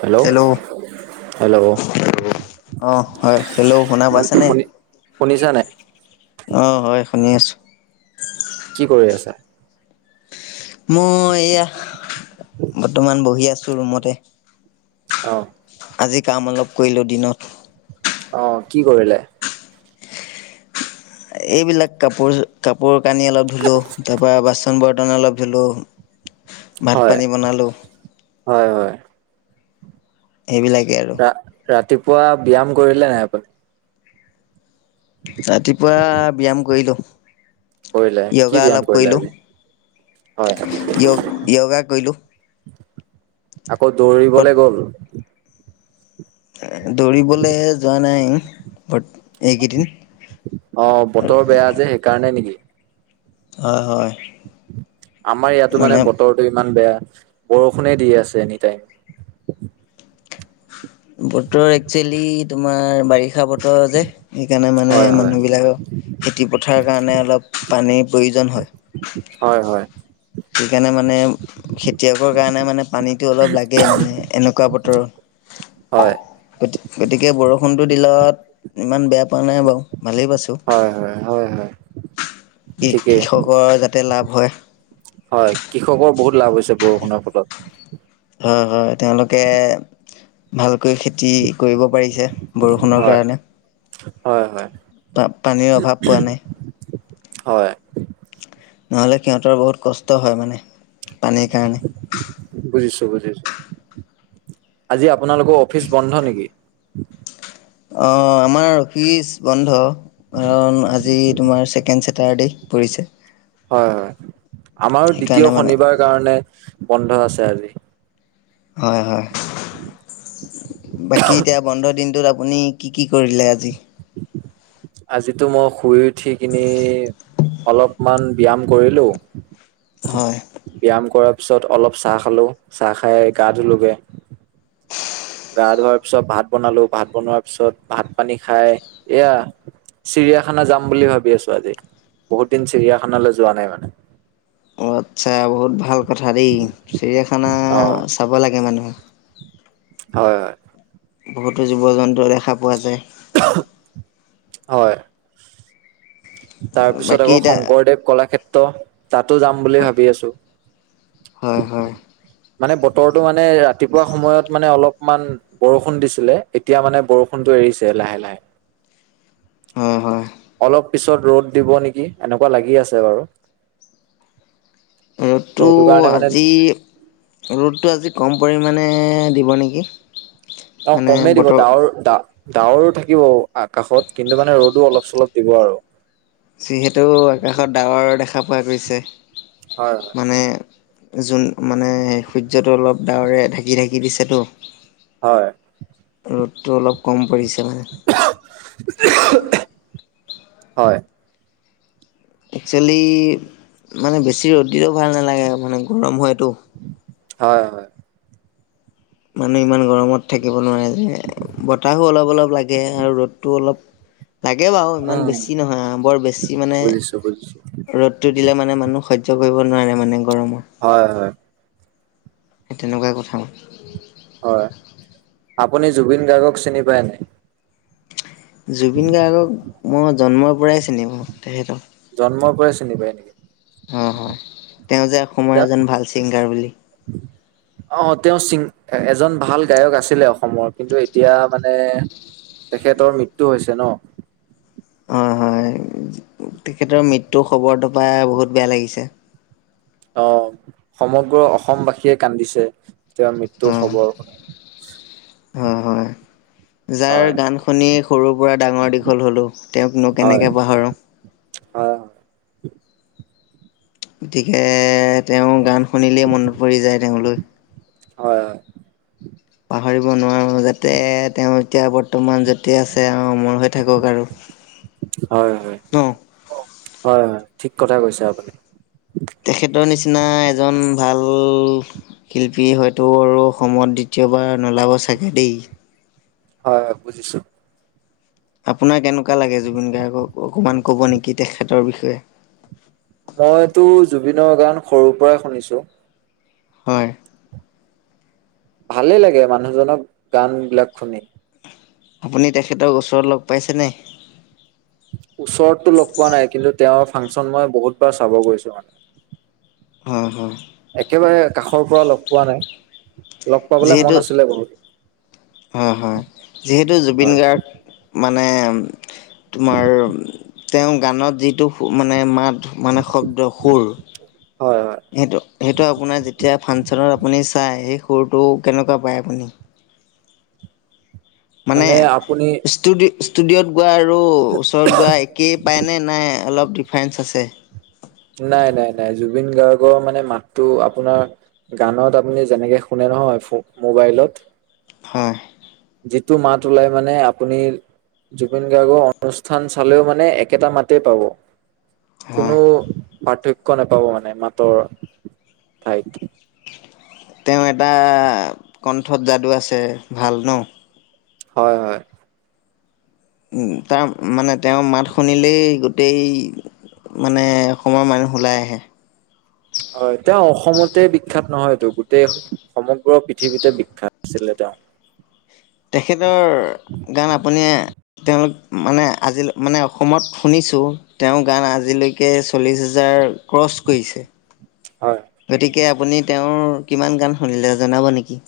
Hello hello hello অ' হয় hello শুনা শ পাইছেনে? শুনি শুনিছা নাই অ হয় শুনি আছোঁ কি কৰি আছা মই এয়া বৰ্তমান বহি আছো ৰুমতে অ আজি কাম অলপ কৰিলো দিনত অ কি কৰিলে এইবিলাক কাপোৰ কাপোৰ কানি অলপ ধুলোঁ তাৰ পৰাৰা বাচন বৰ্তন অলপ ধুলোঁ ভাত হয় পানী বনালো হয় হয় সেইবিলাকেই আৰু ৰা ৰাতিপুৱা ব্যায়াম কৰিলে নাইপ ৰাতিপুৱা ব্যায়াম কৰিলো কৰিলে কি োগা ব্যায়াম অলপ কৰিলে কৰিলো আজি হয় য়োগা কৰিলো আকৌ দৌৰিবলৈ গ'ল দৌৰিবলৈ যোৱা নাই ব এইকেইদিন অ বতৰ বেয়া যে সেইকাৰণে নেকি হয় হয় আমাৰ ইয়াতো মানে বতৰটো ইমান বেয়া বৰষুণে দি আছে এনি টাইম বতৰ একচুৱেলি তোমাৰ বাৰিষা বতৰ যে সেইকাৰণে মানে হয় হয় মানুহবিলাকৰ খেতি পথাৰৰ কাৰণে অলপ পানীৰ প্ৰয়োজন হয় হয় হয় সেইকাৰণে মানে খেতিয়কৰ কাৰণে মানে পানীটো অলপ লাগে মানে এনেকুৱা বতৰত হয় গ গতিকে বৰষুণটো দিলাত ইমান বেয়া পোৱা নাই বাৰু ভালেই পাইছোঁ হয় হয় হয় হয় ঠিকেই কৃষকৰ যাতে লাভ হয় হয় কৃষকৰ বহুত লাভ হৈছে বৰষুণৰ ফলত হয় হয় তেওঁলোকে ভালকৈ খতি কৰিব পাৰিছে বৰষুণৰ হয় কাৰণে হয় পা পানীৰ অভাৱ পোৱা নাই হয় নহ'লে সিহঁতৰ বহুত কষ্ট হয় মানে পানীৰ কাৰণে বুজিছো বুজিছো আজি আপোনালোকৰ অফিচ বন্ধ নেকি অ আমাৰ অফিচ বন্ধ কাৰণ আজি তোমাৰকে তাৰতে পৰিছে হয় হয় আমাৰো দ্বিতীয় সেইকাৰণে মানে শনিবাৰ কাৰণে বন্ধ আছে আজি হয় হয় বাকী এতিয়া বন্ধ দিনটোত আপুনি কি কি কৰিলে আজি আজিতো মই শুই উঠি কিিনি অলপ অমান ব্যায়াম কৰিলোঁ হয় ব্যায়াম কৰাৰ পিছত অলপ চাহ খালো চাহ খাই গা ধলোগে গা ধোৱাৰ পিছত ভাত বনালো ভাত বনোৱাৰ পিছত ভাত পানী খাই এয়া চিৰিয়াখানা যাম বুলি ভাবি আছো আজি বহুত দিন চিৰিয়াখানালৈ যোৱা নাই মানে অঁ আচ্ছা বহুত ভাল কথা দেই চিৰিয়াখানা অ চাব লাগে মানুহে হয় হয় বহুতো জীৱ জন্তু দেখা পোৱা যায় হয় তাৰপিছত বাকী আকৌ এতিয়া শংকৰদেৱ কলাক্ষেত্ৰ তাতো যাম বুলি ভাবি আছোঁ হয় হয় মানে বতৰটো মানে ৰাতিপুৱা সময়ত মানে অলপমান বৰষুণ দিছিলে এতিয়া মানে বৰষুণতটো এৰিছে লাহে লাহে অ হয় অলপ পিছত ৰ'দ দিব নেকি এনেকুৱা লাগি আছে বাৰু ত ৰ'দটো সেইটো কাৰণে মানে আজি ৰ'দটো আজি কম পৰিমাণে দিব নেকি অ মানে কমেই দিব বতৰ দাৱৰ দা দাৱৰো থাকিব আকাশত কিন্তু মানে ৰ'দো অলপ চলপ দিব আৰু যিহেতু আকাশত ডাৱৰ দেখা পোৱা গৈছে হয় হয় মানে যোন মানে সূৰ্যটো অলপ ডাৱৰে ঢাকি ঢাকি দিছেতো হয় ৰ'দটো অলপ কম পৰিছে মানে হয় একচুৱেলি মানে বেছি ৰ'দ দিলো ভাল নালাগে মানে গৰম হয়তো হয় হয় মানুহ ইমান গৰমত থাকিব নোৱাৰে যে বতাহো অলপ অলপ লাগে আৰু ৰ'দটো অলপ লাগে বাৰু ইমান উম বেছি নহয় বৰ বেছি মানে বুজিছো বুজিছো ৰ টো দিলে মানে মানুহ সহ্য কৰিব নোৱাৰে মানে গৰমত হয় হয় সেই তেনেকুৱাই কথা মানে হয় আপুনি জুবিন গাৰ্গক চিনি পায় নাই জুবিন গাৰ্গক মই জন্মৰ পৰাই চিনি পাও তেখেতক জন্মৰ পৰাই চিনি পায় নেকি অ হয় তেওঁ যে অসমৰ এজন ভাল ছিংগাৰ বুলি উম অ তেওঁ ছিংগ এজন ভাল গায়ক আছিলে অসমৰ কিন্তু এতিয়া মানে তেখেতৰ মৃত্যু হৈছে ন হয় হয় তেখেতৰ মৃত্যুৰ খবৰটো পাও বহুত বেয়া লাগিছে অ সমগ্ৰ অসমবাসীয়ে কান্দিছে তেওঁৰ মৃত্যুৰ খবৰ শুনি হয় হয় যাৰ হয় গান শুনি সৰুৰ পৰা ডাঙৰ দীঘল হ'লোঁ তেওঁকনো হয় কেনেকৈ পাহৰোঁ হয় গতিকে তেওঁ গান শুনিলেই মনত পৰি যায় তেওঁলৈ হয় হয় পাহৰিব নোৱাৰো যাতে তেওঁ এতিয়া বৰ্তমান য'তে আছে আৰু আমৰ হয় হয় ন হয় হয় ঠিক কথা কৈছে আপুনি তেখেতৰ নিচিনা এজন ভাল শিল্পী হয়তো আৰু অসমত দ্বিতীয়বাৰ নোলাব চাগে দেই হয় হয় বুজিছো আপোনাৰ কেনেকুৱা লাগে জুবিন গাৰ্গক অকণমান ক'ব নেকি তেখেতৰ বিষয়ে মইতো জুবিনৰ গান সৰুৰ পৰাই শুনিছো হয় ভালে লাগে মানুহজনক গান বিলাক শুনি আপুনি তেখেতৰ ওচৰত লগ পাইছে নে ওচৰতো লগ পোৱা নাই কিন্তু তেওঁৰ ফাংচন মই বহুতবাৰ চাব গৈছো মানে হ হা একেবাৰে কাষৰ পৰা লগ পোৱা নাই লগ পাবলে যিহেতু মন আছিলে বহুত হয় হয় যিহেতু জুবিন হয় গাৰ্গ মানে তোমাৰ তেওঁ গানত যিটো মানে মাত মানে শব্দ সুৰ হয় হয় সেইটো সেইটো আপোনাৰ যেতিয়া ফাংচনত আপুনি চাই সেই সুৰটো কেনেকুৱা পায় আপুনি মানে ষ্টুডি ষ্টুডিঅ'ত গোৱা আৰু ওচৰত গোৱা একেই পায়নে নাই অলপ ডিফাৰেঞ্চ আছে নাই নাই নাই জুবিন গাৰ্গৰ মানে মাতটো আপোনাৰ গানত আপুনি যেনেকে শুনে নহয় ফো‌ মোবাইলত হয় যিটো মাত ওলাই মানে আপুনি জুবিন গাৰ্গৰ অনুষ্ঠান চালেও মানে একেটা মাতেই পাব হয় কোনো পাৰ্থক্য নাপাব মানে মাতৰ ঠাইত তেওঁ এটাহ কণ্ঠত যাদু আছে ভাল ন হয় হয় তাৰ মানে তেওঁ মাত শুনিলেই গোটেই মানে অসমৰ মানুহ ওলাই আহে। হয় তেওঁ অসমতে বিখ্যাত নহয়টো গোটেই সমগ্ৰ পৃথিৱীতে বিখ্যাত আছিলে তেওঁ তেখেতৰ গান আপুনি তেওঁলোক মানে আজিলে মানে অসমত শুনিছোঁ তেওঁৰ গান আজিলৈকে চল্লিছ হাজাৰ ক্ৰছ কৰিছে হয় গতিকে আপুনি তেওঁৰ কিমান গান শুনিলে জনাব নেকি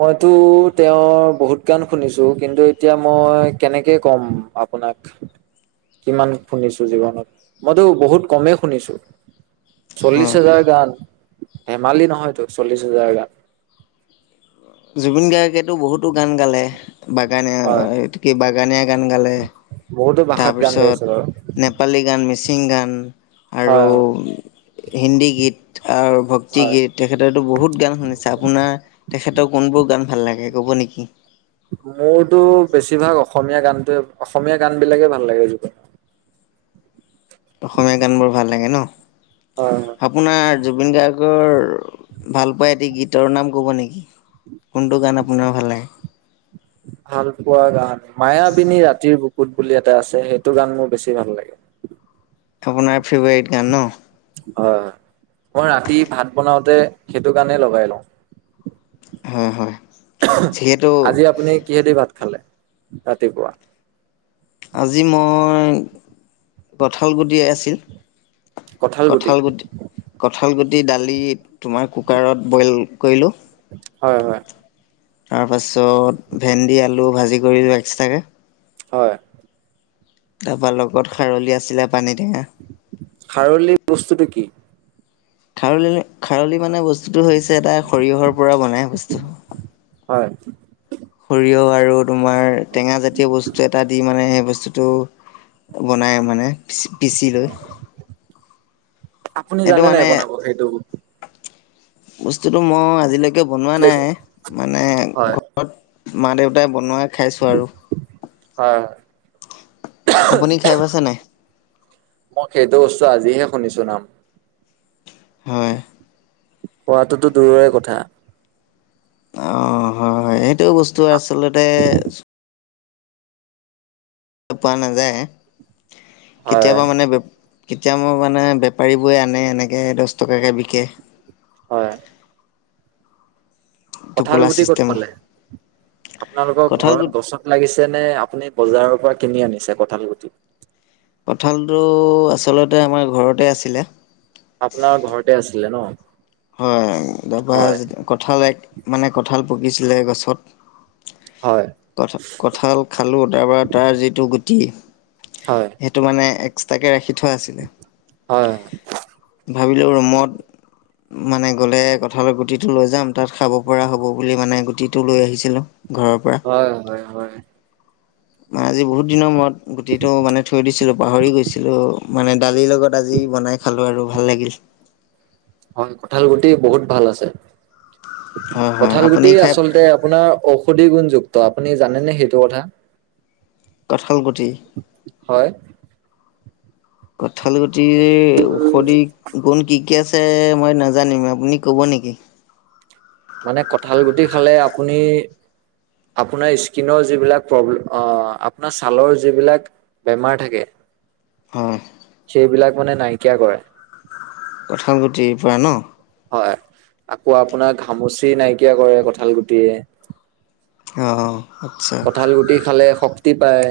মইতো তেওঁৰ বহুত গান শুনিছো কিন্তু এতিয়া মই কেনেকে ক'ম আপোনাক। কিমান শুনিছো জীৱনত মইতো বহুত কমেই শুনিছো। চল্লিশ হয়। হেজাৰ গান ধেমালি নহয়তো চল্লিশ হেজাৰ গান। জুবিন গাৰ্গেতো বহুতো গান গালে বাগানীয়া হয় এইটো কি বাগানীয়া গান গালে। বহুতো ভাষাত গান গাই তাৰপিছত বাৰু নেপালী গান মিচিং গান আৰু হয় হয় হিন্দী গীত আৰু ভ ভক্তি হয় গীত তেখেতো বহুত গান শুনিছা আপোনাৰ তেখেতৰ কোনবোৰ গান ভাল লাগে ক'ব নেকি মোৰতো বেছিভাগ অসমীয়া গানটোৱে অসমীয়া গান বিলাকে ভাল লাগে। অসমীয়া গানবোৰ ভাল লাগে ন। হয় হয় আপোনাৰ জুবিন গাৰ্গৰ ভালপোৱা এটি গীতৰ নাম ক'ব নেকি। কোনটো গান আপোনাৰ ভাল লাগে। ভাল পোৱা গান মায়াবিনী ৰাতিৰ বুকুত বুলি এটা আছে সেইটো গান মোৰ বেছি ভাল লাগে। [unintelligible] আপোনাৰ ফ্ৰেভাৰেট গান ন হয় হয় মই ৰাতি ভাত বনাওতে সেইটো গানে লগাই লওঁ উম হয় যিহেতু আজি আপুনি কিহে দি ভাত খালে ৰাতিপুৱা আজি মই কঠালগুটি‌ আছিল। কঁঠাল গুটি, কঁঠাল গুটি, দালি তোমাৰ কুকাৰত বইল কৰিলোঁ। হয় হয়। তাৰপাছত, ভেন্দি -আলু ভাজি কৰিলোঁ এক্সট্ৰাকে। হয়। তাৰপা লগত খাৰলি আছিলে, পানীটেঙা। খাৰলি বস্তুটো কি? খাৰলি, খাৰলি মানে বস্তুটো হৈছে এটা সৰিয়হৰ পৰা বনাই বস্তু। হয়। সৰিয়হ আৰু তোমাৰ টেঙা জাতীয় বস্তু এটা দি মানে সেই বস্তুটো বনাই মানে। পি পিচি লৈ আপুনি এইটো জানে নাই, মানে বনাব সেইটো? বস্তুটো ম আজিলৈকে বনোৱা হয়, নাই মানে হয়, ঘ ঘৰত মা দেউতাই বনোৱাই খাইছো আৰু। হয়। আপুনি খাই পাইছে নাই? মই সেইটো বস্তু আজিহে শুনিছো নাম। হয়। খোৱাটোতো দূৰৰে কথা। অঁ হয় হ হয়। সেইটো বস্তু আচলতে পোৱা নাযায়, হয়, কেতিয়াবা মানে ব কেতিয়াবা মানে বেপাৰী বোৱে আনে এনেকে দচ টকাকে বিকে। হয়। কঁঠাল টোপোলা গুটি ক'ত চিষ্টেমত। পালে আপোনালোকৰ কঁঠাল ঘৰত গছত লাগিছে নে? আপুনি বজাৰৰ পৰা কিনি আনিছে কঁঠাল গুটি? কঁঠলটো আচলতে আমাৰ ঘৰতে আছিলে। আপোনাৰ ঘৰতে আছিলে ন! হয় তাৰপা হয়, কঁঠাল এক মানে কঁঠাল পকিছিলে গছত। হয়, কঠা কঁঠাল খালোঁ তাৰ পৰা তাৰ যিটো গুটি হয়। সেইটো মানে এক্সট্ৰাকে ৰাখি থোৱা আছিলে হয়, ভাবিলোঁ ৰুমত মানে গ'লে কঠালৰ গুটিটো লৈ যাম। তাত খাব পৰা হ'ব বুলি মানে গুটিটো লৈ আহিছিলো। ঘৰৰ পৰা। হয় হয় হয়। মই আজি বহুত দিনৰ মূৰত, গুটিটো মানে থৈ দিছিলোঁ পাহৰি গৈছিলোঁ। মানে দালিৰ লগত আজি বনাই খালো আৰু ভাল লাগিল। হয়, কঠাল গুটি বহুত ভাল আছে হয় হয় কঠাল আপুনি গুটি খাই আচলতে আপোনাৰ ঔষধি গুণযুক্ত। আপুনি জানেনে সেইটো কথা? কঁঠাল গুটি হয়। কঁঠাল গুটিৰ ঔষধি গুণ কি কি আছে, মই নাজানিম। আপুনি ক'ব নেকি? মানে কঁঠাল গুটি খালে আপুনি আপোনাৰ স্কিনৰ যিবিলাক প্ৰব্লেম অঁ আপোনাৰ ছালৰ যিবিলাক বেমাৰ থাকে হঁ। সেইবিলাক মানে নাইকিয়া কৰে কথা গুতিৰ পৰা ন হয় আকৌ আপোনাক ঘামুচি নাইকিয়া কৰে কঁঠাল গুটিয়ে অঁ আচ্ছা কঁঠাল গুটি খালে শক্তি পায়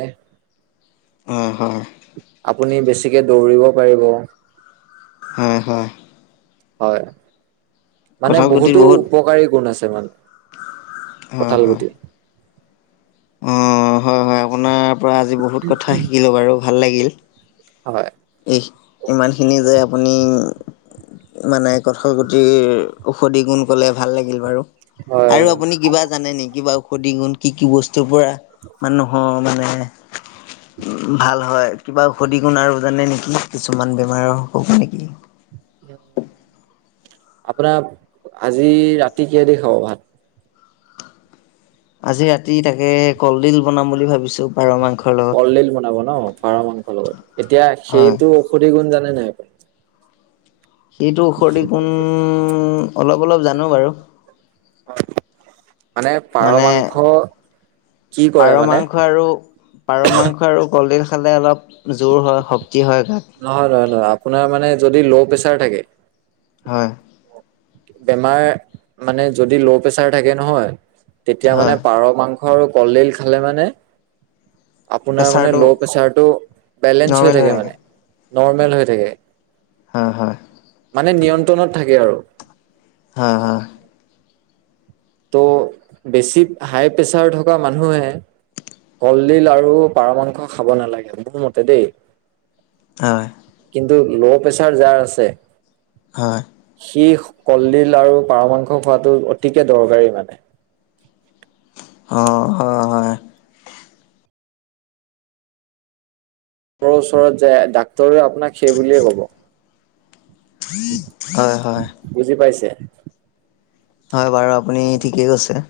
হয় হয় আপুনি বেছিকে দৌৰিব পাৰিব হয় হয় হয় মানে কঁঠাল গুটিৰ বহুতো বহুত উপকাৰী গুণ আছে ন হয় কঁঠাল হয় গুটি অঁ হয় হয় আপোনাৰ পৰা আজি বহুত কথা শিকিলোঁ বাৰু ভাল লাগিল হয় এই ইমানখিনি যে আপুনি মানে কঠল গুটিৰ ঔষধি গুণ ক'লে ভাল লাগিল বাৰু হয় আৰু আপুনি কিবা জানে নেকি কিবা ঔষধি গুণ কি কি বস্তুৰ পৰা মানুহয় মানে উ ভাল হয় কিবা ঔষধি গুণ আৰু জানে নেকি কিছুমান বেমাৰৰ হুব নেকি আপোনাৰ আজি ৰাতি কিয় দে খাব ভাত আজি ৰাতি তাকে কলডিল বনাম বুলি ভাবিছো পাৰ মাংস লগ কলডিল বনাব ন পাৰ মাংসৰ লগত এতিয়া হয়। সেইটো ঔষধি গুণ জানে নাই আপুনি সেইটো ঔষধিক গুন অলপ অলপ জানো বাৰু হয় মানে পাৰ মানে মাংস কি পাৰ কৰে মানে মাংস আৰু পাৰ মাংস আৰু কলডিল খালে অলপ জোৰ হয় শক্তি হয় গাত নহয় নহয় নহয় আপোনাৰ মানে যদি ল' প্ৰেছাৰ থাকে হয় বেমাৰ মানে যদি ল' প্ৰেচাৰ থাকে নহয় তেতিয়া মানে হয় পাৰ মাংস আৰু কলদিল খালে মানে আপোনাৰ মানে প্ৰেছাৰটো ল' প্ৰেচাৰটো বেলেঞ্চ হৈ থাকে মানে নৰ্মেল হৈ থাকে হয় হয় মানে নিয়ন্ত্ৰণত থাকে আৰু হ হা ত' বেছি হাই প্ৰেছাৰ থকা মানুহে কলডিল আৰু পাৰ মাংস খাব নালাগে মোৰ মতে দেই হয় কিন্তু ল' প্ৰেচাৰ যাৰ আছে হয় সি কলডিল আৰু পাৰ মাংস খোৱাাতটো অতিকে দৰকাৰী মানে অ হয় হয় ৰ ওচৰত যায় ডাক্তৰে আপোনাক সেই বুলিয়েই ক'ব হয় হয় বুজি পাইছে হয় বাৰু আপুনি ঠিকেই কৈছে